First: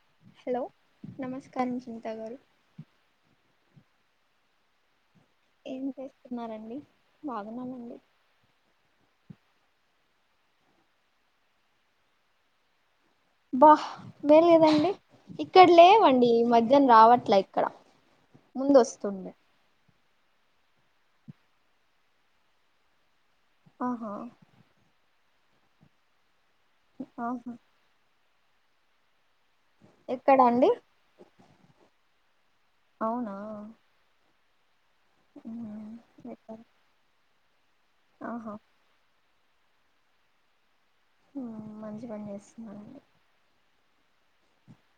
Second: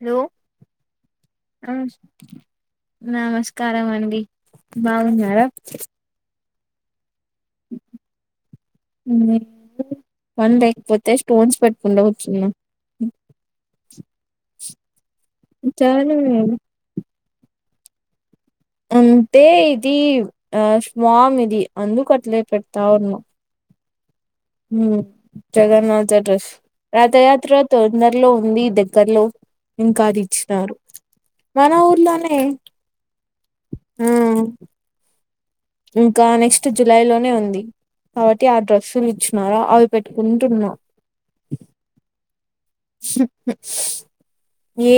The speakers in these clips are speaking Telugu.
హలో నమస్కారం నమస్క చింత గారు నమస్క్ స్కారం అండి బాగున్నారా? న్నారండి బాగున్నామండి. ఉమ్ పని లేకపోతే స్టోన్స్ పెట్టకుండా కూర్చ్చున్నా బ్బా మేలు లేదండి ఇక్కడ చాలు లేవండి ఈ మధ్యాన రావట్లై ముందొస్తుంది. తీవ్ ఆ స్వామ్ ఇది అందుకు అట్లే పెడతా ఉన్నా ఓహో ఉమ్ జగన్నాజ డ్రెస్ రాత ఆహా యాత్రతో న లో ఉంది దగ్గర్లో ఎక్కడ అండి ఇంకాదిచ్చినారు మన ఊర్లోనే అవునా ఆ ఇంకా ఎక్కడ? నెక్స్ట్ జూలై లోనే ఉంది కాబట్టి ఆహా ఆ డ్రెస్సులు ఇచ్చ్ న్నారా అవి పెట్టుకుంటున్నా. ఉమ్ మంచి పని చేస్తున్నానండి. స్రీప్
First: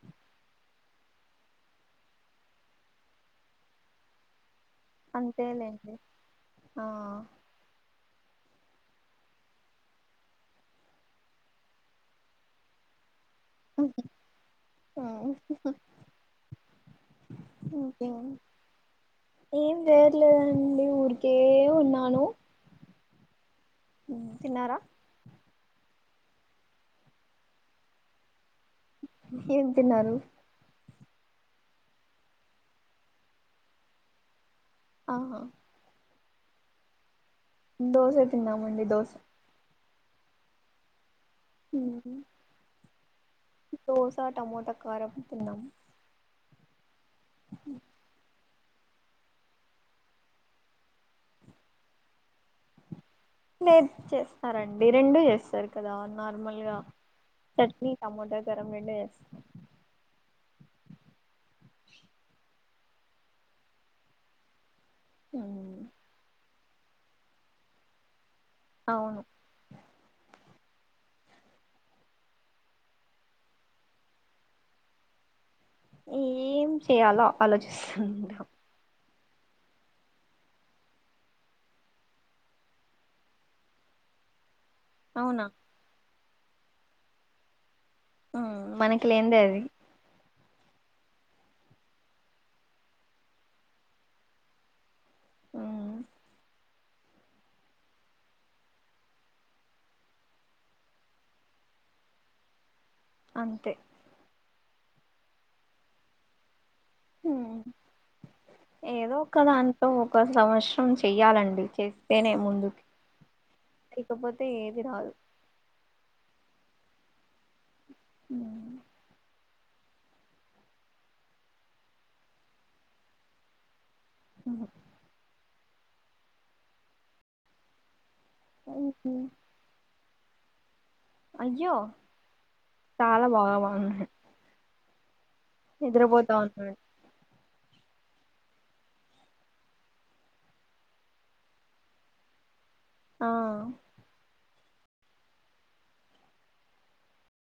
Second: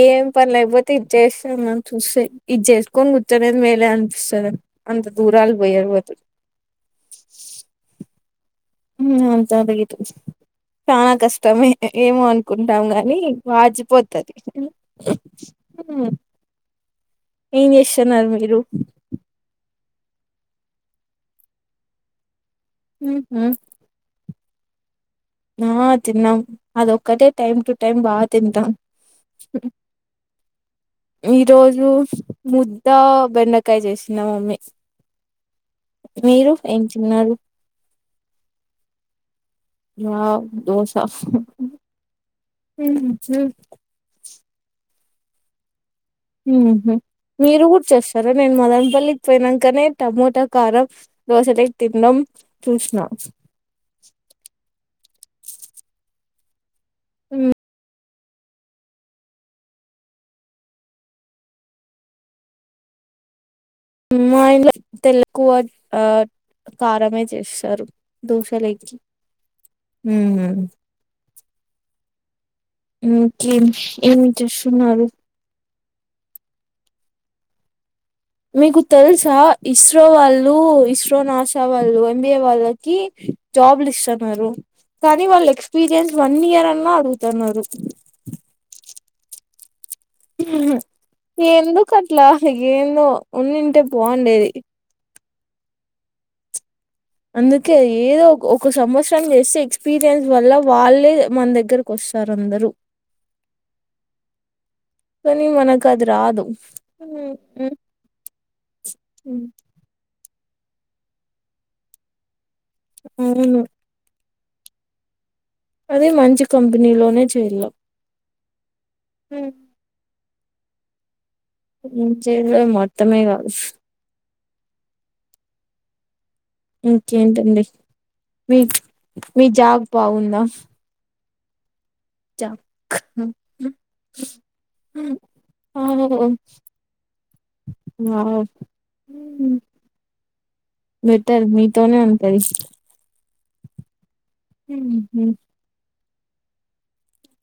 ఏం పని లేకపోతే ఇది చేస్తాను అని చూస్తే ఇది చేసుకొని కూర్చొనేది మేలే అనిపిస్తుంది. అంత దూరాల్ బోయి అంతేలేండి అరువతు ఆ అంత అదిగ చాలా కష్టమే ఏమో అనుకుంటాం గాని వాచిపోతది ఏం జేస్తున్నారు మీరు పేర్లేదండి ఊరికే ఉన్నాను హ తిన్నారా ఆ తిన్నాం అదొక్కటే టైమ్ టు టైమ్ బా ఏం తిన్నారు ఈ రోజు ముద్ద బెండకాయ చేసినాం మా మమ్మీ ఆ మీరు ఏం తిన్నారు దోశ తిన్నామండి దోశ వావ్ దోస ఉమ్ టమోట కారం తిన్నాము హ్ మీరు కూడా చేస్తార నేను మదనపల్లికి పోయినాంకనే టమోటా కారం దోశలకి తినడం చూసిన లేదు చేస్తారండి రెండూ చేస్తారు కదా నార్మల్గా హ్మ్. చట్నీ టమోటా కారం రెండు చేస్తారు మా ఇంట్లో తెల్లకువ మ్మ్ కారమే చేస్తారు దోశ లోకి అవును ఇంకేం ఏమి చేస్తున్నారు ఏం చేయాలో ఆలోచిస్తుంటా మీకు తెలుసా ఇస్రో వాళ్ళు ఇస్రో నాసా వాళ్ళు ఎంబిఏ వాళ్ళకి జాబ్లు ఇస్తున్నారు కానీ అవునా వాళ్ళు ఎక్స్పీరియన్స్ వన్ ఇయర్ అన్నా అడుగుతున్నారు మ్మ్ మనకి లేందే అది ఎందుకట్లా ఏందో ఉన్నింటే బాగుండేది ఆ అందుకే ఏదో ఒక ఒక సంవత్సరం చేస్తే ఎక్స్పీరియన్స్ వల్ల వాళ్ళే మన దగ్గరకు వస్తారు వస్తారు అందరు అంతే కానీ మనకు అది రాదు మ్మ్ ఏదో ఒక ఉమ్, దాంట్లో ఒక సంవత్సరం చెయ్యాలండి చేస్తేనే ముందు మ్ ఇక పోతే ఏదిరాదు అది మంచి కంపెనీలోనే చేయల ఉ హ చే మొత్తమే కాదు ఆ ఇంకేంటండి మీ మ్మ్ మీ జాబ్ బాగుందా అయ్యో జాబ్ చాలా బాగా బాగుంది నిద్రపోతా ఉన్నాడు వావ్ బెటర్ మీతోనే ఉంటది ఆ హ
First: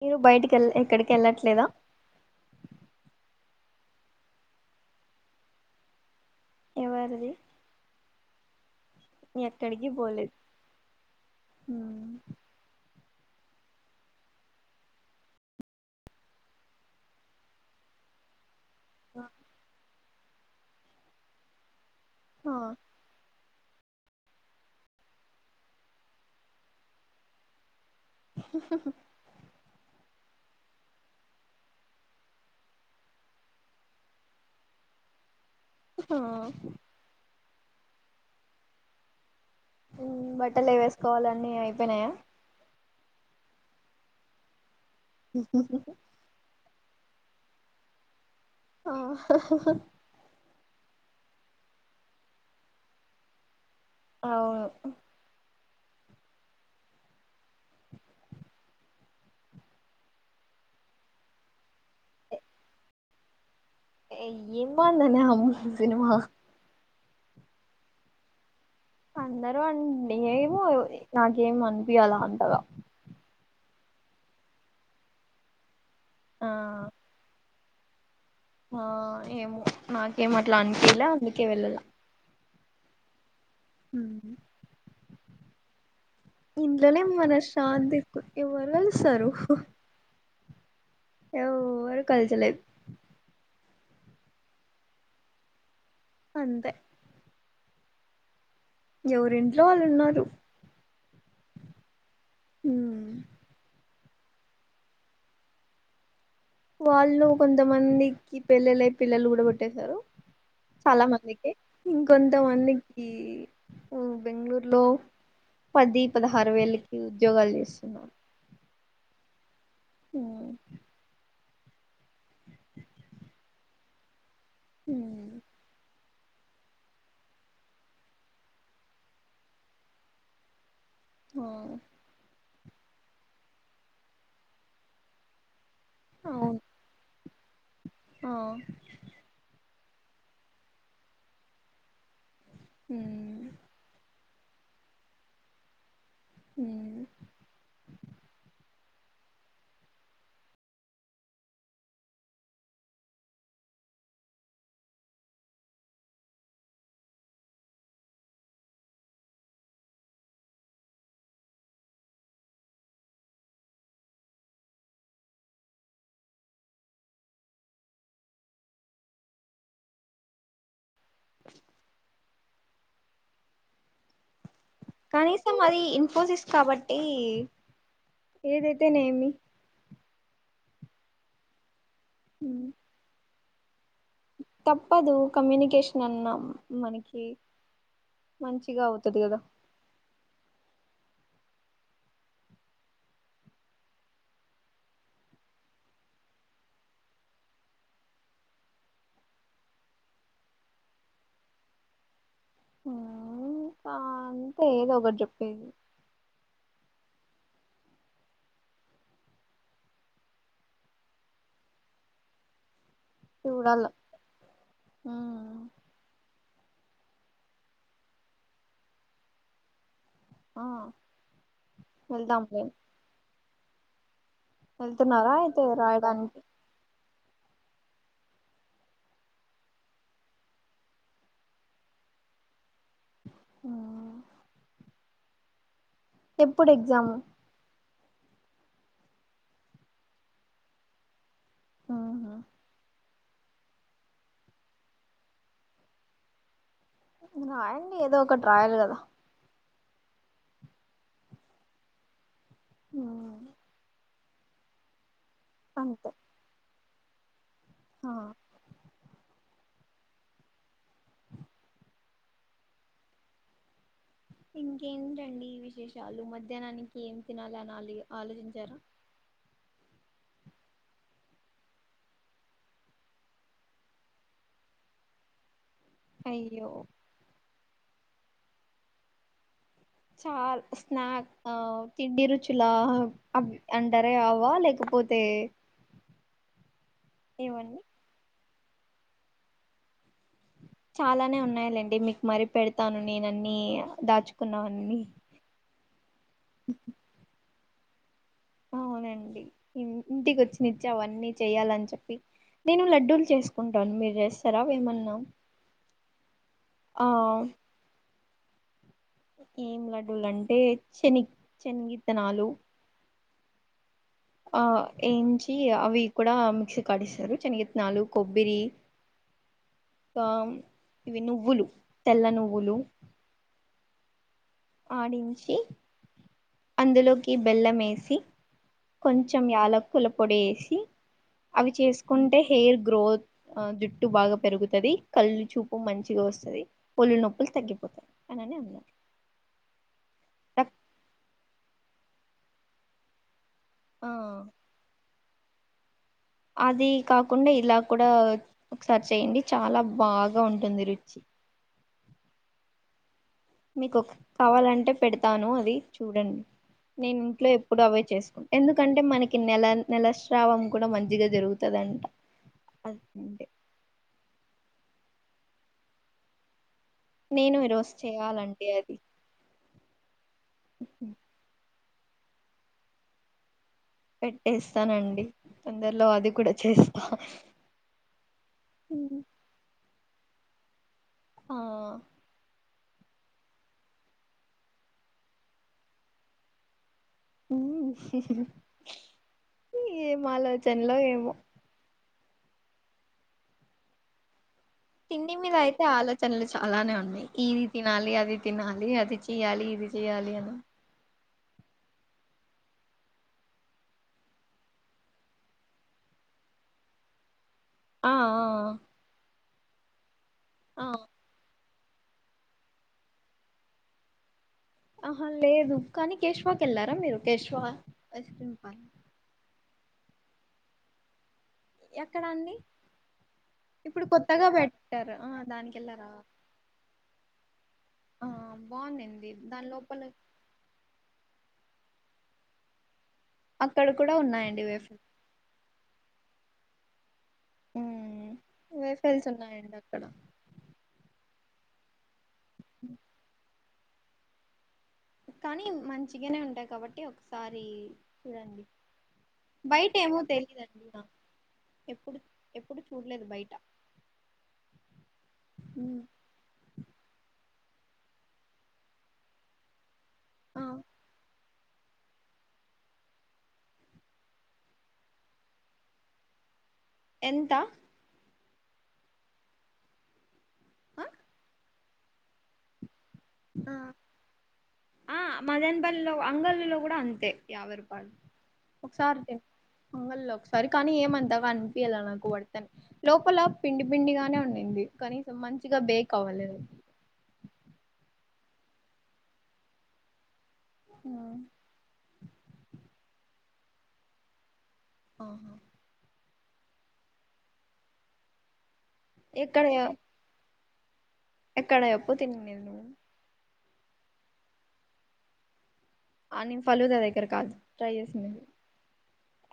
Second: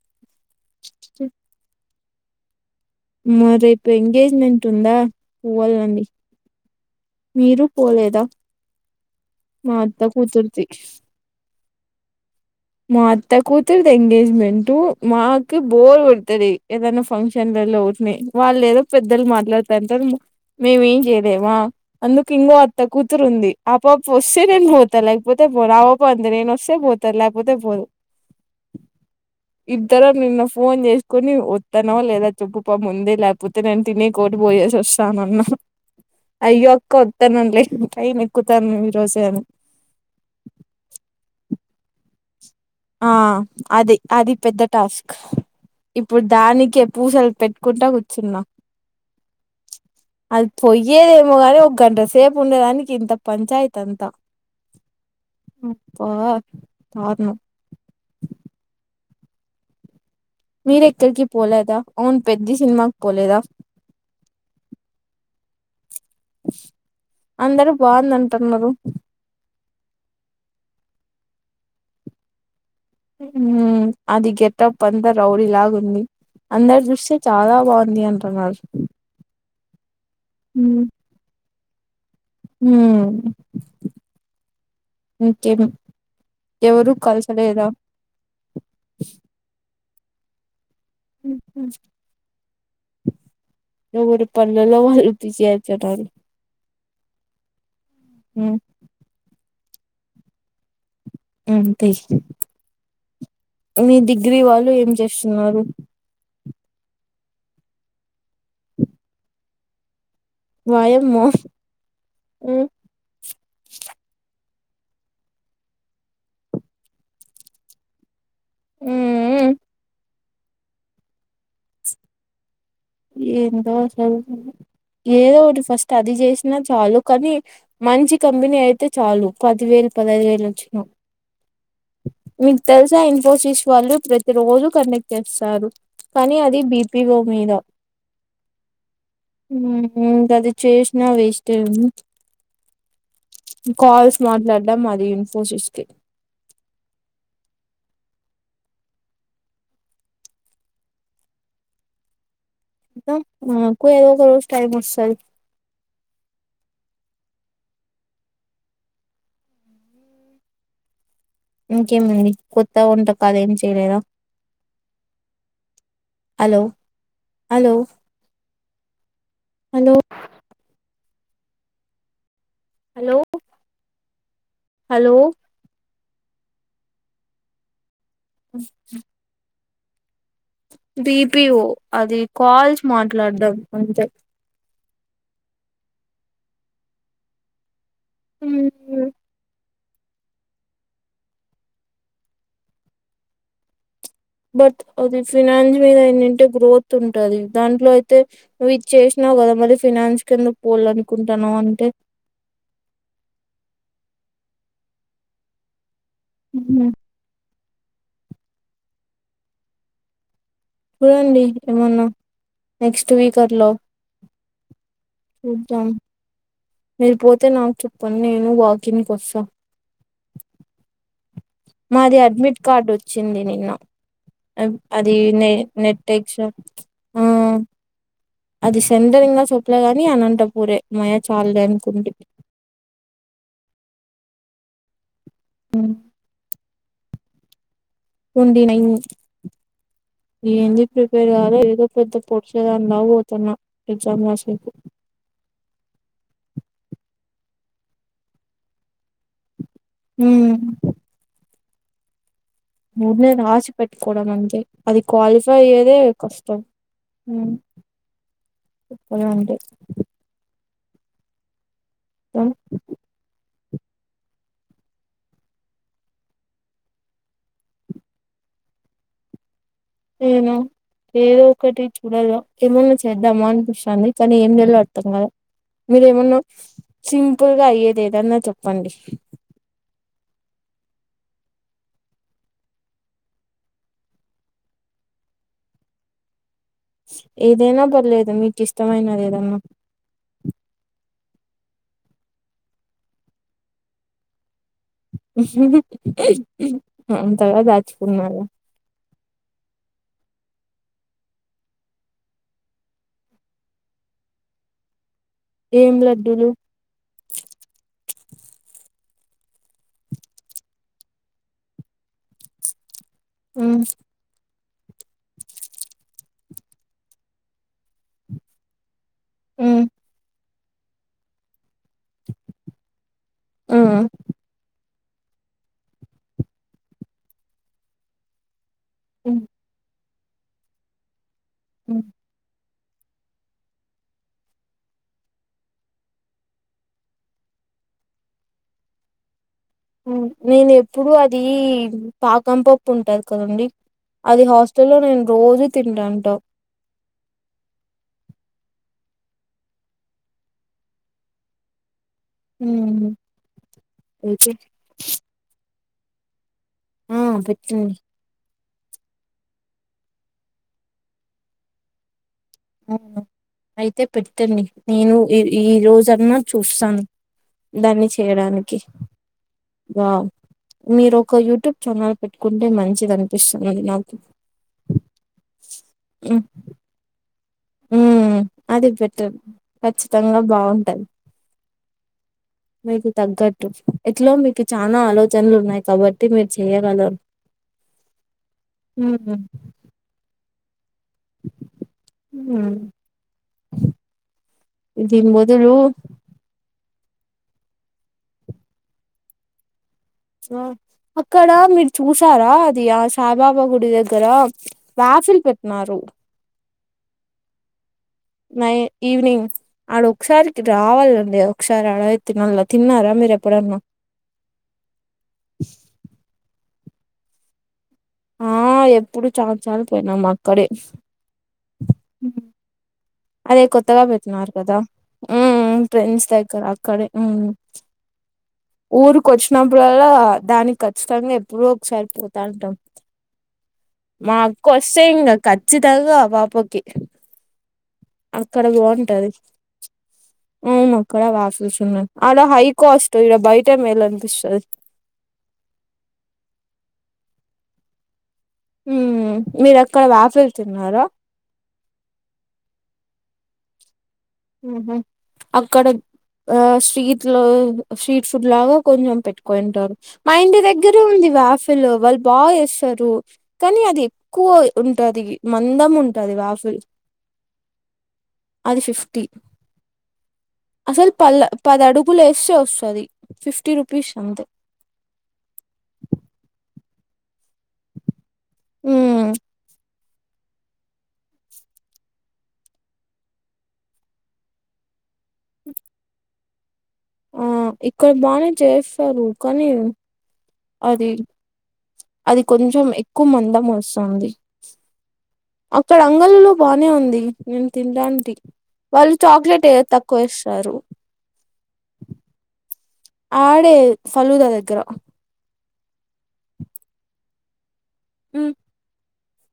మీరు బయటికి వెళ్ ఎక్కడికి వెళ్ళట్లేదా మ రేపు ఎంగేజ్మెంట్ ఉందా పోవాలండి ఎవరిది మీరు పోలేదా మా అత్తా కూతుర్ది హ మా అత్త కూతురుది ఎంగేజ్మెంట్ మాకు బోర్ కొడుతది ఏదైనా ఫంక్షన్లలో [unintelligible] వాళ్ళు లేద పెద్దలు మాట్లాడతంట మేమేం చేయలేమా అందుకు ఆ ఇంకో అత్త కూతురు ఉంది ఆపాప వస్తే నేను పోతా లేకపోతే పోను ఆ పాప అంతే నేను వస్తే పోతాది లేక పోతే పోదు ఇద్దరు నిన్ను ఫోన్ చేసుకుని వస్తానో లేదా చె ప్పుపా ముందే లేకపోతే నేను తినే కోటి పోయేసి వస్తున్నాం ఆ అయ్యోక్క వత్తన్నాను లే పైన ఎక్కుతాను ఈ రోజే అను పెనాయా ఆ అది అది పెద్ద టాస్క్ ఇప్పుడు దానికి పూసలు పెట్టుకుంటా కూర్చున్నా ఆ అది పొయ్యేదేమో గాని ఒక గంట సేపు ఉండేదానికి ఇంత పంచాయతీ అంత అవును అబ్బా దారుణం మీర ఎక్కడికి పోలేదా అవును పెద్ద సినిమాకి పోలేదా ఏంముందని అమ్మూ సినిమా అందరు బాగుందంటూన్నారు న ఏమో నాకేమి అనిపిలా అంత గా అది గెటప్ అంతా రౌడీ లాగా ఉంది ఆ అందరు చూస్తే చాలా బావుంది అంట ఆ ఏమో నాకేమ అట్లా అనిపియ్యల అందుకే వెళ్ళల హ్మ్మ్ ఉమ్ ఇంకేం ఎవరు ఇంట్లోనే మన కలసలేదా శాంతి ఎవరు కలుస్తారు ఎవ్వరూ కాల్చలేదు ఎవరి పనులల్లో వాళ్ళు బిజీ అయితున్నారు అంతే హుమ్ ఎవరింట్లో వాళ్ళు ఉన్నారు [unintelligible] ఉ మీ డిగ్రీ వాళ్ళు ఏం చేస్తున్నారు వాళ్ళు కొంతమందికి పెళ్ళిళ్ళై పిల్లలు కూడా పు ట్టేశారు చాలా వాయమ్మో మందికి ఇంకొంత మ్ మందికి బెంగళూరు లో పది పదహారు వేలకి ఉద్యోగాలు చేస్తున్నాను హుమ్మ్ అ ఏందో అసలు ఏదో ఒకటి ఫస్ట్ అది చేసినా చాలు కానీ మంచి కంపెనీ అయితే చాలు పది వేలు పదహైదు వేలు వచ్చినా మీకు తెలుసా ఇన్ఫోసిస్ వాళ్ళు ప్రతి రోజు కండక్ట్ చేస్తారు కానీ అది బీపిఓ మీద హా అది చేసినా వేస్ట్ కాల్స్ మాట్లాడడం మాది ఇన్ఫోసిస్ కి అ నాకు ఏదో ఒక రోజు టైమ్ వస్తాది ఇంకేమండి కొత్త వంటకాలేం చేయలేదా hello hello hello hello! Hello కనీసం అది ఇన్ఫోసిస్ కాబట్టి ఏదైతేనేమి. బిపిఓ అది కాల్స్ మాట్లాడ్డం అంతే. తప్పదు కమ్యూనికేషన్ అన్నా మనకి మంచిగా ఉమ్, అవుతాది కదా. బట్ అది ఫినాన్స్ మీద అంటే గ్రోత్ ఉంటాది దాంట్లో అయితే నువ్ ఇది చేసిన కదా మీ ఫిననాన్స్ కింద పోవాల అనుకుంటాన్నావు అంటే మ్ హ అంతే ఏదో ఒకటి చెప్పేది హు హూ అవునండి ఏమన్నా నెక్స్ట్ స్పీకర్ లో చూడాల మీరు పోతే నాకు చెప్ప నేను వాకింగ్ కు వస్తా ఆ మాది అడ్మిట్ వెళ్దాంలే కార్డు వచ్చింది నిన్న. అది వెళ్తున్నారా నె అయితే నెటెక్స్ రాయడానికి అది సెంటరింగ్ గా చెప్పలే గాని అనంతపూరే అమ్మ యా చాల్లే అనుకున్నా. ఆ ఎప్పుడు ఎగ్జామ్? ట్వంటీ నైన్ ఏంది ప్రిపేర్ కాలే ఏదో పెద్ద పొడిచేదానిలాగ పోతుంది. తను ఎగ్జామ్ రాసే కి రాయండి ఏదో ఒకటి రాయలి కదా మ్ ఊరుకునే న రాసి పెట్టుకోవడం అంతే అది క్వాలిఫై అయ్యేదే కష్టం. మ్ ఆ ఎప్పుడంటే స [unintelligible] ఇంకేంటండి విశేషాలు మధ్యాహ్నానికి ఏం తినాలి అని ఆ ఆలోచించారా? ఏమో ఏదో ఒకటి చూడలో ఏమన్నా చేద్దామా అనిపిస్తుంది కానీ ఏం చేయాలో అర్థం కాలే. మీరేమన్నా అయ్యో సింపుల్గా అయ్యేది ఏదన్నా చెప్పండి చా స్నాక్ ఆ తిండి రుచుల అంటారే అవా లేకపోతే ఏ ఏదైనా పర్లేదు మీకు ఇష్టమైనది ఏదన్నా. చాలానే ఉన్నాయండి. మీకు మరీ పెడతాను నేన అన్ని దాచుకున్నవన్నీ. ఎంత దాచుకున్నారో అవునండి ఇంటికి వచ్చిన ఇచ్చి అవన్నీ చెయ్యాలని చెప్పి నేను లడ్డూలు చేసుకుంటాను మీరు చేేస్తారా ఏమన్నా ఏం లడ్డూ లు ఆ ఏం లడ్డూలంటే శని శనగిత్తనాలు మ్ అవి ఏయించి అవి కూడా మిక్సీ కాడిస్తారు శనగిత్తనాలు, కొబ్బరి ఇకా ఇవి నువ్వులు తెల్ల నువ్వులు మ్ ఆడించి అందులోకి బెల్లం వేసి కొంచెం యాలక్కుల పొడి వేసి అవి చేసుకుంటే హెయిర్ గ్రోత్ జుట్టు బాగా పెరుగుతుది కళ్ళు చూపు మంచిగా వస్తుంది ఒళ్ళు నొప్పులు తగ్గిపోతాయి. అని అంది. నేను ఎప్పుడు అది పాకం పప్పు ఉంటది కదండి ఆ అది హాస్టల్లో నేను రోజు తింటాన్ అది కాకుండా ఇలా కుడా ఒకసారి చెయ్యండి చాలా బాగా ఉంటుంది రుచి ఊమ్ మీకు ఒక్ కావాలంటే పెడతాను అది చూడండి నేను ఆ ఇంట్లో ఎప్పుడు పెట్టండి అవే చేసుకుం ఎందుకంటే మనకి నెల నెలస్రావం కూడా మంచిగా జరుగుతదంట ఓ అదింటే అయితే పెట్టండి నేను ఈ ఈ రోజన్నా చూస్ స్తాన్ నేను ఈరోజు దాన్ని చేయాలండి చేయడానికి అది వావ్ మీరు ఒక యూట్యూబ్ ఛానల్ పెట్టుకుంటే మంచిది అనిపిస్ పెట్టేస్తానండి తొందర్లో అది కూడా చేస్తా ఉ అది పెట్టంన్ ఖచ్చితంగా బావుంటది ఆ మీకు తగ్గట్టు ఎట్లో మీకు చాలా ఆలోచనలు ఉన్నాయి కాబట్టి మీరు చెయ్యగలరు ఊ ఉమ్ ఏం ఆలోచన్ ల్లో ఏమో ఉ తిండి మీద అయితే ఆలోచనండ్లు చాలానే ఉన్ య్ ఇది తినాలి అది తినాలి అది చెయ్యాలి ఇది చెయ్యాలి అని ఆ, అక్కడ మీరు చూసారా అది ఆ సాయిబాబా గుడి దగ్గర రాఫిల్ పెట్నారు ఆ ఆ నై ఈవినింగ్ ఆడ ఒకసారికి ఆ రావాలండి ఒకసారి అడే తినాళ్ళ తిన్నారా మీరు ఎప్పుడన్నా ఆహా లేదు కానీ కేశవాకెళ్లారా మీరు కేశువా ఆ ఎప్పుడు చాల చాన్ సార్లుపోయినామ్ అక్కడే ఎక్కడ అండి అదే కొత్తగా ఇప్పుడు పెట్నారు కదా పెట్టారు ఆ ఉ దానికి వెళ్ళారా ఫ్రెండ్స్ దగ్గర అక్కడే ఆ బాగుందండి దాని ఊరుకొచ్చినప్పుడు లోపల అల్లా దానికి కచ్చితంగా ఎ ఎబ్బుడో ఒకసారి పోతాంటాం అక్కడ కూడా మా ఉన్నాయండి అక్క వేఫల్ వస్తే ఇంగ ఖచ్చితంగా వాపకి అక్కడ వేఫెల్స్ బాంటది ఉన్నాయండి అక్కడ అవును అక్కడ వాషిల్సున్నాయ్ ఆడ హై కాస్ట్ ఈడ బయటే మేలనిపిస్తది కానీ మంచిగనే ఉంటాయ్ కాబట్టి ఒకసారి చూడండి ఉమ్ మీరు బయట అక్కడ ఏమో వాఫిల్ తెలీయదండి తిన్నారా నాకు ఎప్పుడు ఎప్పుడు చూల్లేదు బయటా ఆహ అక్కడ ఆ స్ట్రీట్ లో స్ట్రీట్ ఫుడ్ లాగా కొంచెం పెట్టుకోయింటారు మా ఇంటి దగ్గరే ఉంది వాఫ్ పిలు వాళ్ళు బాగా జేస్తారు కానీ అది ఎక్కువ ఉంటది మందం ఉంటది వాఫిల్ ఎంత అది ఫిఫ్టీ అసలు పల్ల పది అడుగులు ఏస్తే వస్తది ఫిఫ్టీ రూపీస్ అంతే ఆ మదనపల్లి లో అంగల్లల్లో కూడా అంతే యాబై రూపాయులు ఒకసారి ఉమ్ తిం అంగల్లో ఒకసారి కానీ ఏమంతా అనిపియ్యల నాకు వర్తన్ లోపల పిండి పిండిగానే ఉన్నింది కనీసం మంచిగా బేక్ అవ్వలేదు ఓ ఇక్కడ బానే చేస్తారు కానీ అది అది కొంచెం ఎక్కువ మందం వస్తాంది ఆహా అక్కడ అంగళ్ళలో బానే ఉంది నేను తింటాంటి వాళ్ళు ఎక్కడ చాక్లెటే తక్కువ ఏస్తారు ఎక్కడ జొప్పు తినిండేది నువ్వు ఆడే సలూదా దగ్గర ఆ నేన్ ఫలుదా దగ్గర కాదు ట్రై జేసిండేది హ్మ్.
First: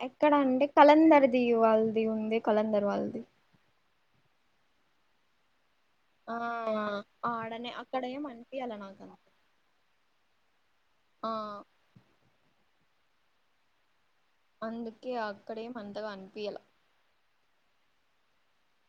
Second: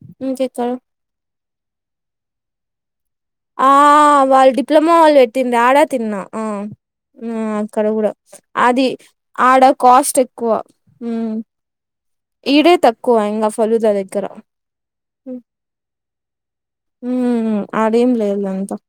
ఎక్కడ అంటే ఇంకెక్కడ కలందరి ది వాళ్ళది ఉంది కలందర్ వాళ్ది ఆ వాళ్ళు డిప్లొమో వాళ్ళు వెట్టింది ఆడ తిన్నా ఆ ఆడనే అక్కడ గూడా ఏం అనిపియాల అది నాకు ఆడ కాస్ట్ ఎక్కువ ఆ ఉమ్ ఈడే తక్కువ ఇంగా ఫలుదలకి అందుకే అక్కడే మంతగా అనిపియలే ఉమ్ ఆడేం లేదులే అంత